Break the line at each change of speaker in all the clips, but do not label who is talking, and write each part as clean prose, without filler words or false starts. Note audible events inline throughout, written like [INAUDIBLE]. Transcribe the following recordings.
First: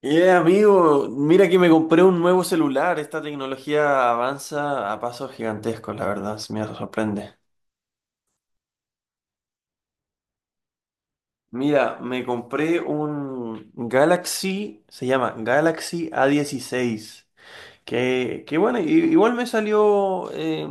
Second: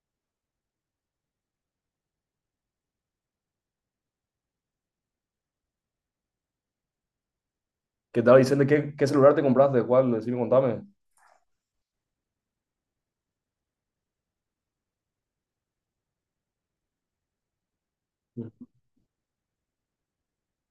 Amigo, mira que me compré un nuevo celular. Esta tecnología avanza a pasos gigantescos, la verdad, se me sorprende.
Que estaba diciendo qué celular te compraste, cuál, decime, contame.
Mira, me compré un Galaxy, se llama Galaxy a 16. Que bueno, igual me salió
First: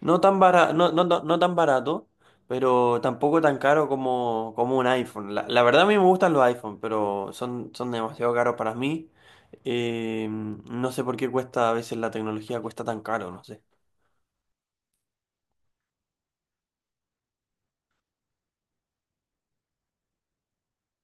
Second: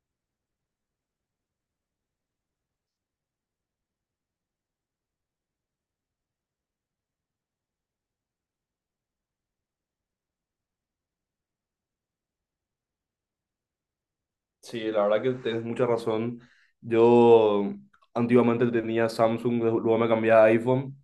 no tan barato, no tan barato, pero tampoco tan caro como un iPhone. La verdad a mí me gustan los iPhone, pero son demasiado caros para mí. No sé por qué cuesta, a veces la tecnología cuesta tan caro, no sé.
Sí, la verdad que tienes mucha razón. Yo antiguamente tenía Samsung, luego me cambié a iPhone,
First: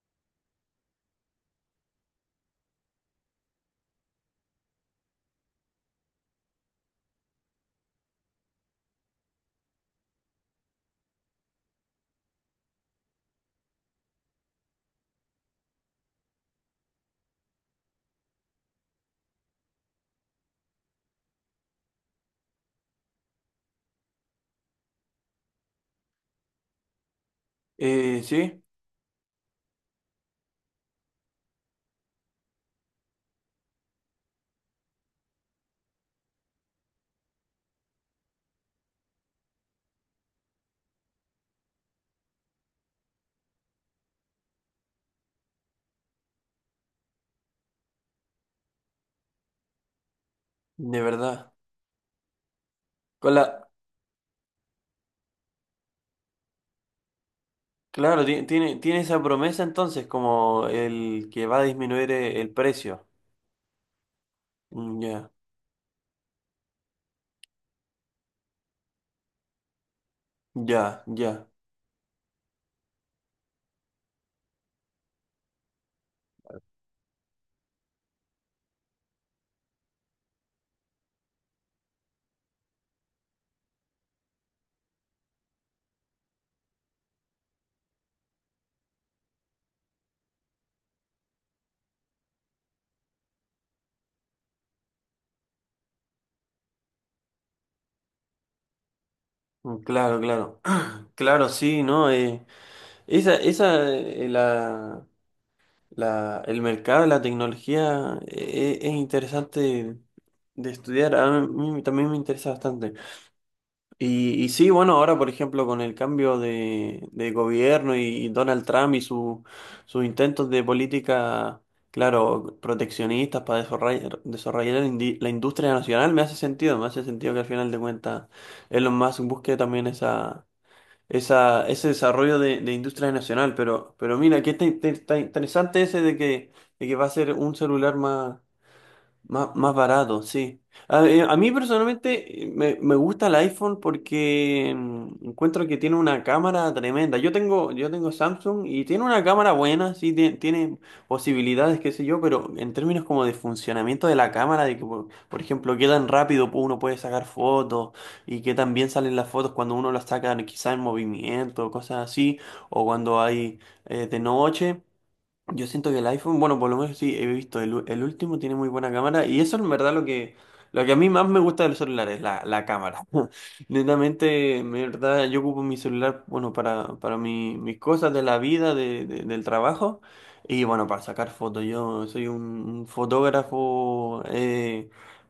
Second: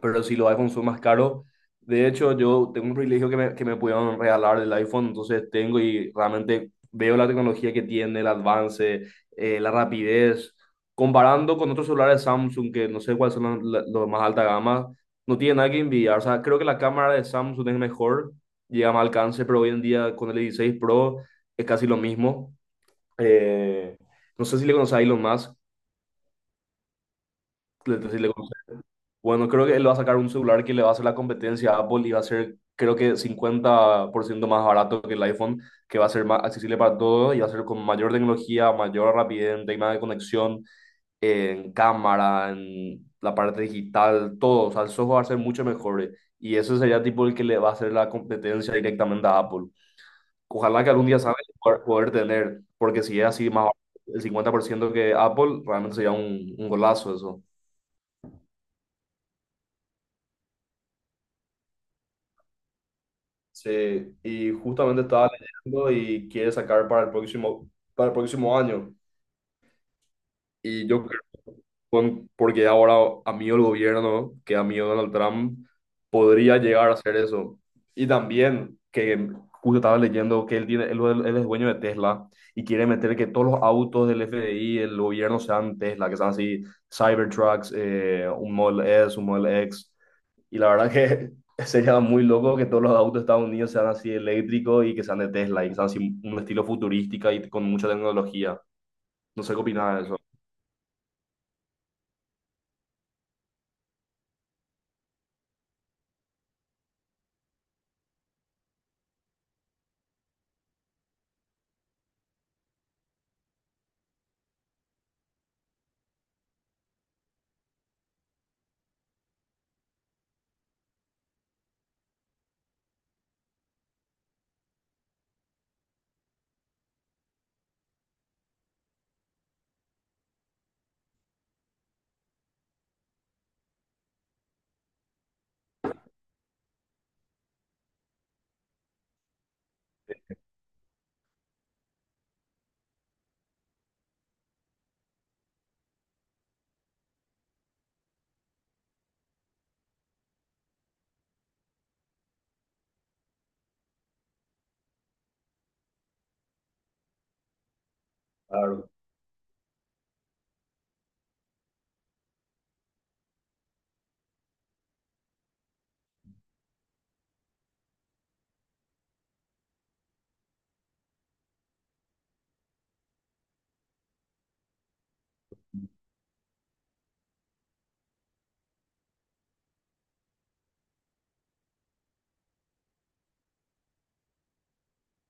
pero si los iPhones son más caros. De hecho, yo tengo un privilegio que me pudieron regalar el iPhone, entonces tengo y realmente veo la tecnología que tiene, el avance, la rapidez, comparando con otros celulares Samsung, que no sé cuáles son los más alta gama. No tiene nada que envidiar, o sea, creo que la cámara de Samsung es mejor, llega a más alcance, pero hoy en día con el 16 Pro es casi lo mismo. Eh, no sé si le conoces a Elon Musk. Si le conoces,
Sí,
bueno, creo que él va a sacar un celular que le va a hacer la competencia a Apple y va a ser, creo que 50% más barato que el iPhone, que va a ser más accesible para todos y va a ser con mayor tecnología, mayor rapidez en tema de conexión, en cámara, en la parte digital, todo. O sea, el software va a ser mucho mejor, y ese sería tipo el que le va a hacer la competencia directamente a Apple. Ojalá que
de
algún día salga
verdad.
y poder tener, porque si es
Con
así más
la,
barato, el 50% que Apple, realmente sería un golazo eso.
claro, tiene esa promesa entonces como el que va a disminuir el precio.
Sí, y
Mm,
justamente
ya,
estaba leyendo y quiere sacar para el próximo año. Y
ya,
yo creo,
ya.
porque ahora, amigo, el gobierno, que amigo Donald Trump, podría llegar a hacer eso. Y también que justo estaba leyendo que él es dueño de Tesla y quiere meter que todos los autos del FDI, del gobierno, sean Tesla, que sean así Cybertrucks, un Model S, un Model X. Y la verdad que [LAUGHS] sería muy loco que todos los autos de Estados Unidos sean así eléctricos y que sean de Tesla y que sean así un estilo futurística y con mucha tecnología. No sé qué
Mm,
opinas de eso.
claro, claro. [CLEARS THROAT] Claro, sí, ¿no? Esa, esa, eh, la, el mercado, la tecnología, es interesante de estudiar. A mí también me interesa bastante. Y sí, bueno, ahora, por ejemplo, con el cambio de gobierno y Donald Trump y sus intentos de política, claro, proteccionistas para desarrollar, la industria nacional, me hace sentido que al final de cuentas Elon Musk busque también ese desarrollo de industria nacional. Pero mira, qué tan tan interesante ese de que va a ser un celular más barato, sí. A mí personalmente me gusta el iPhone porque encuentro que tiene una cámara tremenda. Yo tengo Samsung y tiene una cámara buena, sí, posibilidades, qué sé yo, pero en términos como de funcionamiento de la cámara, de que, por ejemplo, qué tan rápido uno puede sacar fotos y qué tan bien salen las fotos cuando uno las saca quizá en movimiento, cosas así, o cuando hay de noche. Yo siento que el iPhone, bueno, por lo menos sí, he visto, el último tiene muy buena cámara y eso en verdad lo que a mí más me gusta de los celulares, la cámara. [LAUGHS] Netamente, en verdad, yo ocupo mi celular, bueno, para mis cosas de la vida, del trabajo y bueno, para sacar fotos. Yo soy un fotógrafo,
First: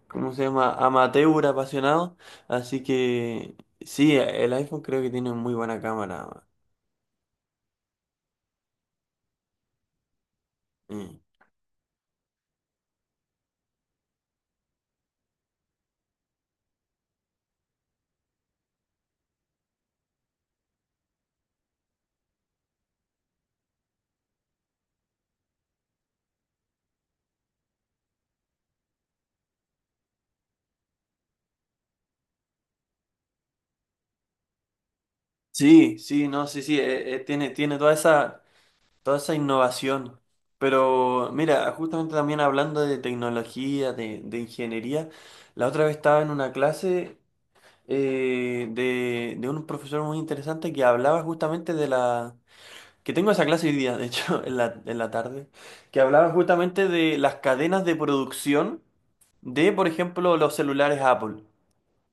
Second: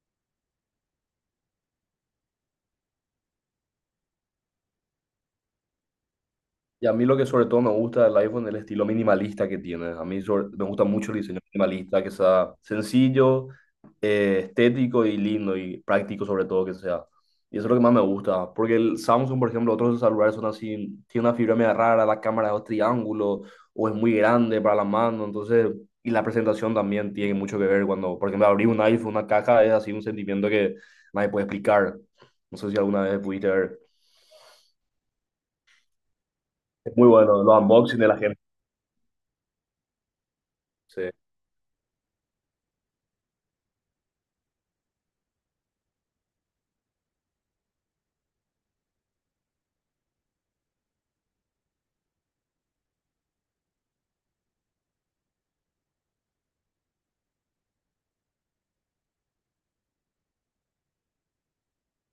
¿cómo se llama? Amateur, apasionado, así que sí, el iPhone creo que tiene muy buena cámara.
Y a mí lo que sobre todo me gusta del iPhone es el estilo minimalista que tiene. A mí me gusta mucho
Mm.
el diseño minimalista, que sea sencillo, estético y lindo y práctico sobre todo que sea. Y eso es lo que más me gusta. Porque el Samsung, por ejemplo, otros celulares son así, tiene una fibra media rara, la cámara es un triángulo o es muy grande para la mano. Entonces, y la presentación también tiene mucho que ver cuando, por ejemplo, abrir un iPhone, una caja, es así un sentimiento que nadie puede explicar. No sé si alguna vez pudiste ver.
Sí, sí, no, sí, sí,
Es muy bueno, los
tiene
unboxing de la gente.
toda esa innovación.
Sí.
Pero mira, justamente también hablando de tecnología, de ingeniería, la otra vez estaba en una clase de un profesor muy interesante que hablaba justamente de la... Que tengo esa clase hoy día, de hecho, [LAUGHS] en la tarde, que hablaba justamente de las cadenas de producción de, por ejemplo, los celulares Apple.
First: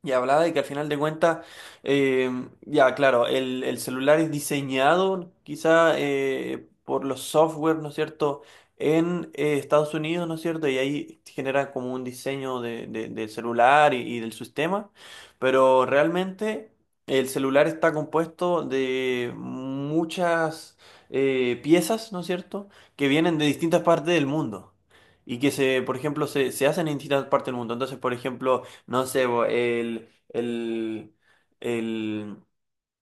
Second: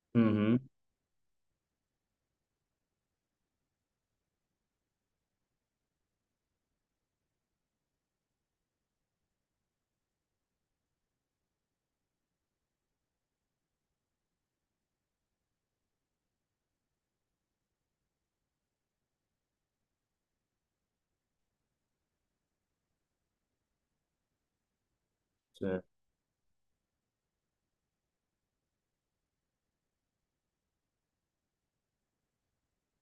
Y hablaba de que
Ujú,
al final de cuentas, eh, ya claro, el celular es diseñado quizá por los software, ¿no es cierto?, en Estados Unidos, ¿no es cierto?, y ahí genera como un diseño del celular y del sistema, pero realmente el celular está compuesto de muchas piezas, ¿no es cierto?, que vienen de distintas partes del mundo. Y que
sí.
se, por ejemplo, se hacen en distintas partes del mundo. Entonces, por ejemplo, no sé, bo, el,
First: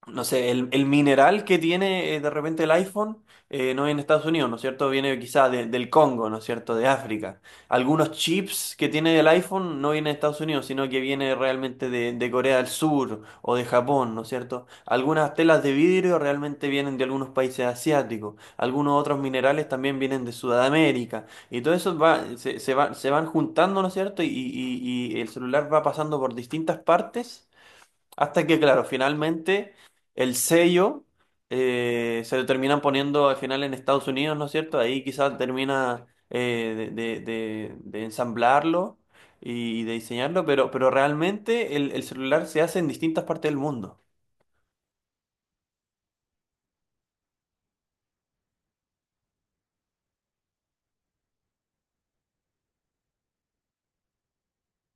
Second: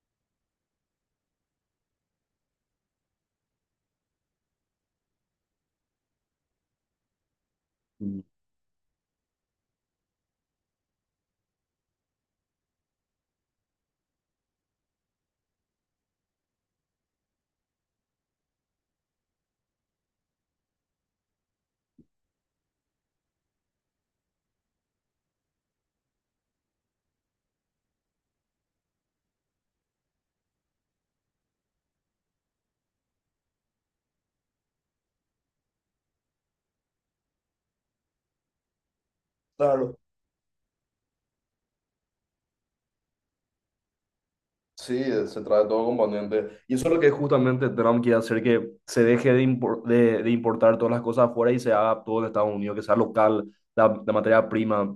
no sé, el mineral que tiene de repente el iPhone no viene de Estados Unidos, ¿no es cierto? Viene quizá del Congo, ¿no es cierto? De África. Algunos
Mm.
chips que tiene el iPhone no vienen de Estados Unidos, sino que viene realmente de Corea del Sur o de Japón, ¿no es cierto? Algunas telas de vidrio realmente vienen de algunos países asiáticos. Algunos otros minerales también vienen de Sudamérica. Y todo eso va, se van juntando, ¿no es cierto? Y el celular va pasando por distintas partes hasta que, claro, finalmente el sello se lo terminan poniendo al final en Estados Unidos, ¿no es cierto? Ahí quizás termina de ensamblarlo y de
Claro.
diseñarlo, pero realmente el celular se hace en distintas partes del mundo.
Sí, se trae todo componente. Y eso es lo que justamente Trump quiere hacer, que se deje de importar todas las cosas afuera y se haga todo en Estados Unidos, que sea local la materia prima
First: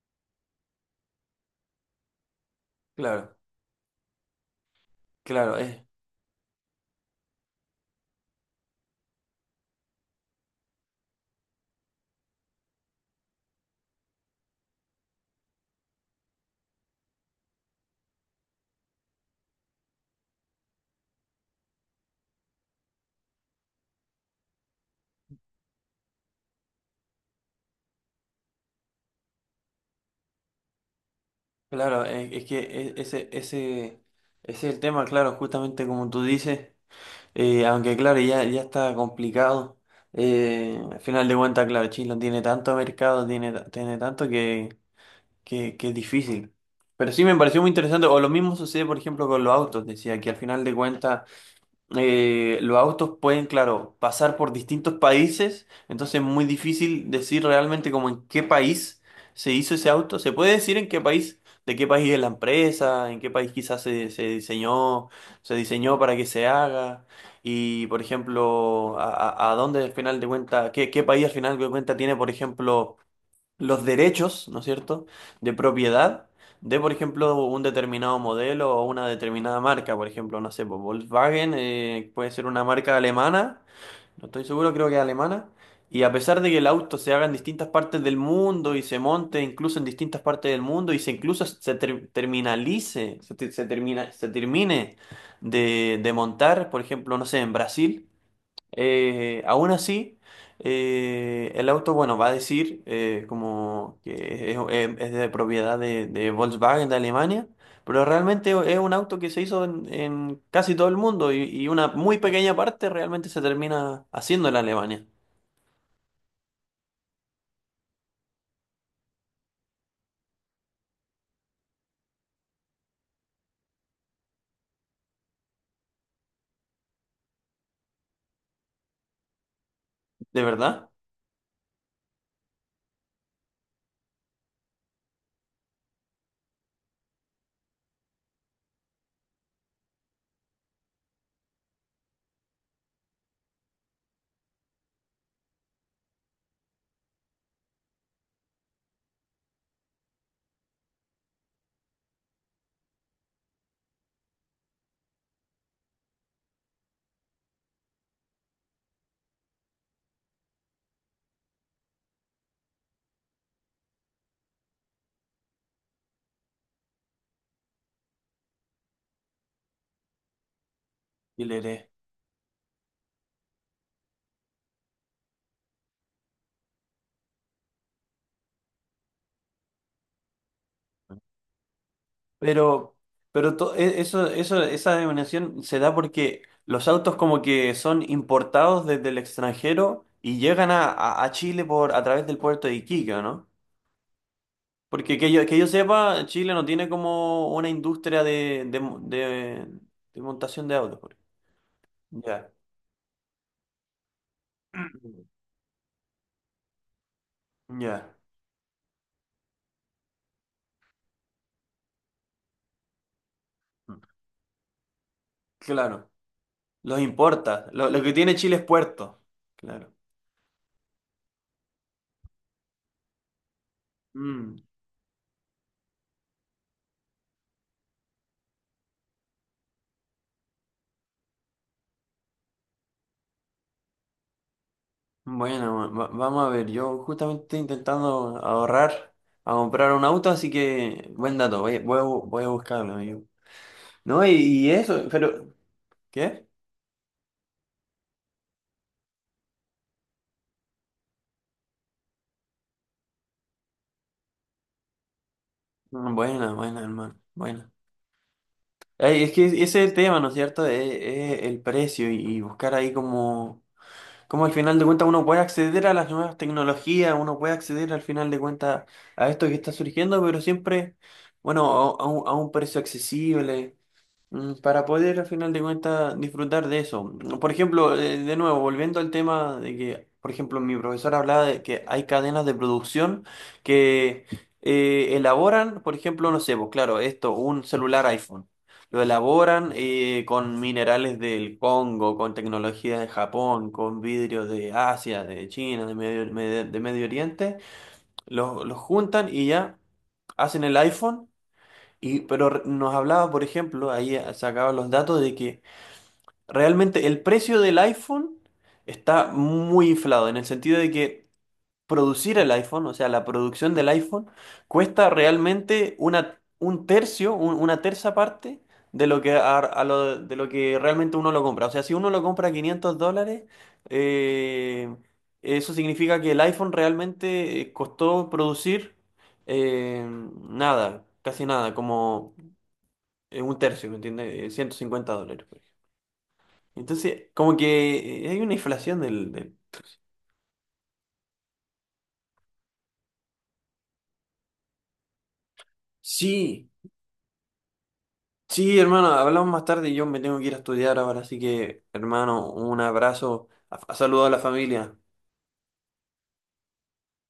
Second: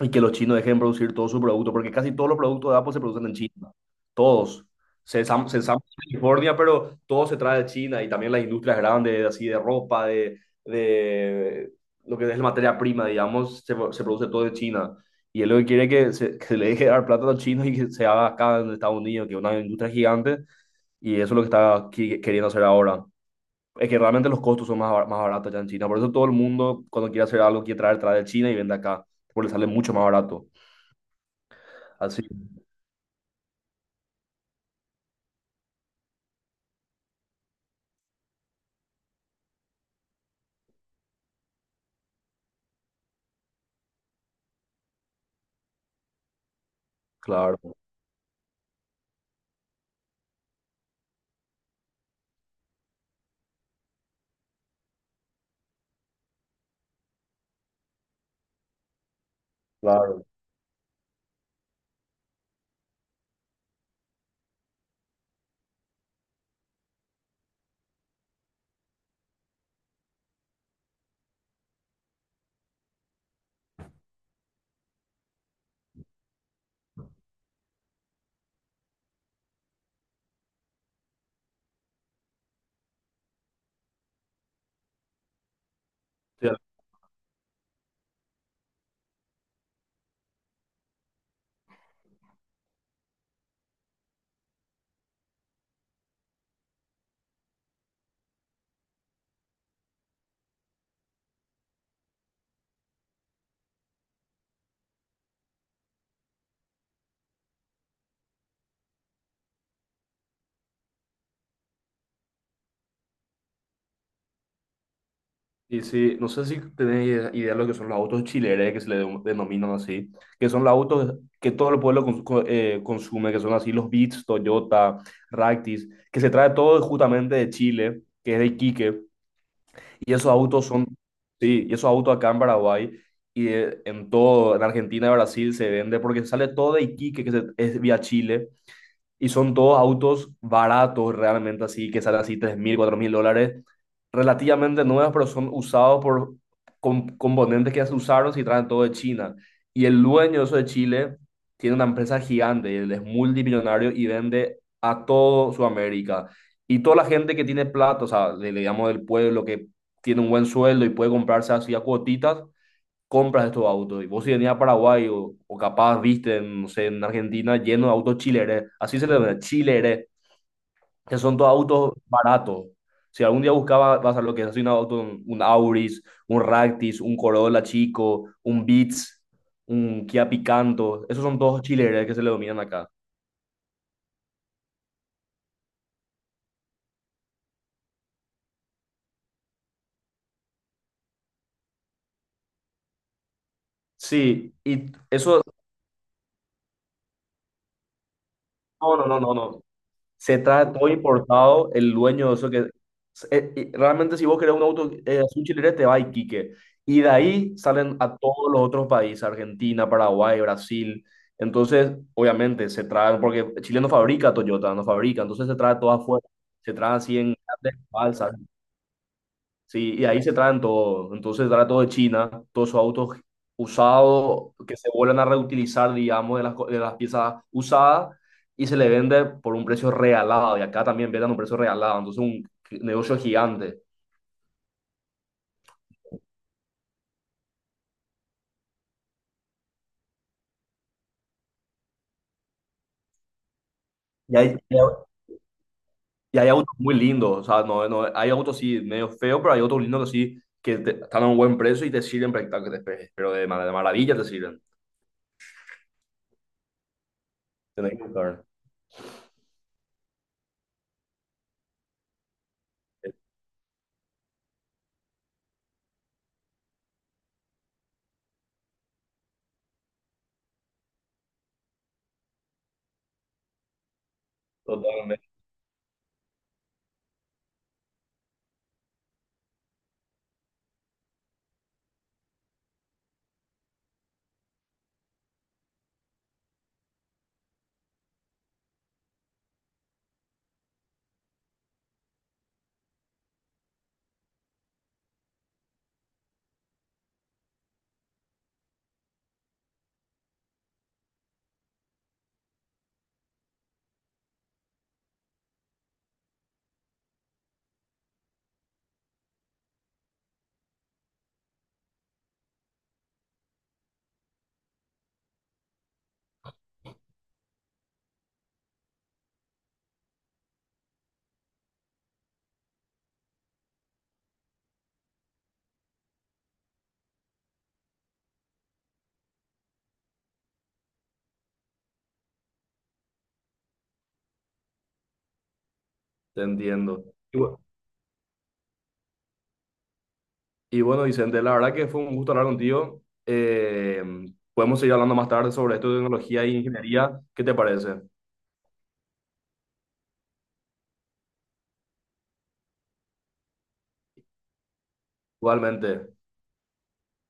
y que los chinos dejen producir todo su producto, porque casi todos los productos de Apple se producen en
Claro,
China. Todos. Se ensam-
claro,
se ensambla en California, pero todo se trae de China y también las industrias grandes, así de ropa, de lo que es la materia prima, digamos, se produce todo de China. Y él lo que quiere es que se le deje dar plata a los chinos y que se haga acá en Estados Unidos, que es una industria gigante. Y eso es lo que está queriendo hacer ahora. Es que realmente los costos son más baratos ya en China. Por eso todo el mundo, cuando quiere hacer algo, quiere traer, trae de China y vende acá, porque le sale mucho más barato. Así,
es que ese es el tema, claro, justamente como tú dices. Aunque claro, ya está complicado. Al final de cuentas, claro, Chile no tiene tanto mercado, tiene tanto que es difícil. Pero sí me pareció muy
claro,
interesante, o lo mismo sucede, por ejemplo, con los autos, decía que al final de cuentas los autos pueden, claro, pasar por distintos países, entonces es muy difícil decir realmente como en qué país se hizo ese auto.
claro.
Se puede decir en qué país, de qué país es la empresa, en qué país quizás se diseñó para que se haga, y por ejemplo, a dónde al final de cuenta, qué país al final de cuenta tiene, por ejemplo, los derechos, ¿no es cierto?, de propiedad de, por ejemplo, un determinado modelo o una determinada marca, por ejemplo, no sé, pues, Volkswagen puede ser una marca alemana, no estoy seguro, creo que es alemana, y a pesar
Sí.
de que el auto se haga en distintas partes del mundo y se monte incluso en distintas partes del mundo y se, te- se termina, se termine de montar, por ejemplo, no sé, en Brasil. Aún así, el auto, bueno, va a decir como que es de propiedad de Volkswagen de Alemania, pero realmente es un auto que se hizo en casi todo el mundo y una muy pequeña parte realmente se termina haciendo en Alemania,
Y sí, no sé si tenéis idea de lo que son los autos chileres, que se le denominan así, que son los autos que todo el pueblo consume, que son así los Beats, Toyota, Ractis, que se trae todo justamente de Chile, que es de Iquique, y esos
de
autos son,
verdad.
sí, y esos autos acá en Paraguay y en todo, en Argentina y Brasil se vende porque sale todo de Iquique, que es vía Chile, y son todos autos baratos realmente así, que salen así 3.000 4.000 dólares, relativamente nuevos, pero son usados por componentes que ya se usaron y traen todo de China. Y el dueño eso de Chile tiene una empresa gigante, él es multimillonario y vende a todo Sudamérica. Y toda la gente que tiene plata, o sea, le digamos del pueblo que tiene un buen sueldo y puede comprarse así a cuotitas, compras estos autos. Y vos si venís a Paraguay o capaz viste, en, no sé, en Argentina lleno de autos chileres, así se le llama, chileres, que son
Y
todos
le...
autos baratos. Si algún día buscaba, vas a lo que es así un auto, un Auris, un Ractis, un Corolla chico, un Beats, un Kia Picanto, esos son todos chileres que se le dominan acá.
Pero, esa denominación se da porque los autos como que son importados desde el extranjero y llegan a Chile a través del puerto de Iquique, ¿o no?
Sí, y
Porque
eso,
que yo sepa, Chile no tiene como una industria
no, no, no, no, no.
de
Se trae
montación de
todo
autos, por ejemplo.
importado, el dueño de eso
Ya,
que... Y realmente si vos querés un auto azul chileno, te va a Iquique. Y de ahí salen
ya,
a todos los otros países, Argentina, Paraguay, Brasil. Entonces, obviamente, se traen, porque Chile no fabrica Toyota, no fabrica, entonces se trae todo
claro.
afuera, se trae
Los
así en
importa.
grandes
Lo que
balsas.
tiene Chile es puerto. Claro.
Sí, y ahí se traen todo. Entonces trae todo de China, todos sus autos usados
Mm.
que se vuelven a reutilizar, digamos, de las piezas usadas y se le vende por un precio regalado. Y acá también venden a un precio regalado. Entonces un negocio gigante.
Bueno, vamos a ver. Yo justamente estoy intentando ahorrar a comprar un auto, así que buen dato. Voy a buscarlo, amigo. No,
Y hay,
y
y hay
eso, pero...
y
¿Qué?
hay autos muy lindos. O sea, no, no, hay autos sí medio feos, pero hay autos lindos que sí, que están a un buen precio y te sirven prácticamente, pero de maravilla te sirven.
Mm, buena, buena, hermano. Buena.
Tenés que buscar.
Ay, es que ese es el tema, ¿no es cierto? Es el precio y buscar ahí como al final de cuentas uno puede acceder a las nuevas tecnologías, uno puede acceder al final de cuentas a esto que está surgiendo, pero siempre, bueno, a un precio accesible. Para poder, al
Totalmente,
final de cuentas, disfrutar de eso. Por ejemplo, de nuevo, volviendo al tema de que, por ejemplo, mi profesor hablaba de que hay cadenas de producción que elaboran, por ejemplo, no sé, pues claro, esto, un celular iPhone. Lo elaboran con minerales del Congo, con tecnología de Japón, con vidrios de Asia, de China, de Medio Oriente. Los juntan y ya hacen el iPhone nos hablaba, por ejemplo, ahí sacaba los datos de que realmente el precio del iPhone está muy inflado, en el sentido de que producir el iPhone, o sea, la producción del iPhone, cuesta realmente un tercio, una terza parte de lo que, de lo que realmente uno lo compra. O sea, si uno lo compra a $500, eh, eso significa que el iPhone realmente costó producir eh, nada, casi nada, como un tercio, ¿me entiendes? $150, por ejemplo.
te entiendo.
Entonces, como que hay una inflación del...
Y bueno, Vicente, la verdad que fue un gusto hablar contigo. Podemos seguir hablando más tarde sobre esto de tecnología e
Sí,
ingeniería. ¿Qué te parece?
Sí, hermano, hablamos más tarde y yo me tengo que ir a estudiar ahora, así que, hermano, un abrazo, a saludo a la familia.
Igualmente.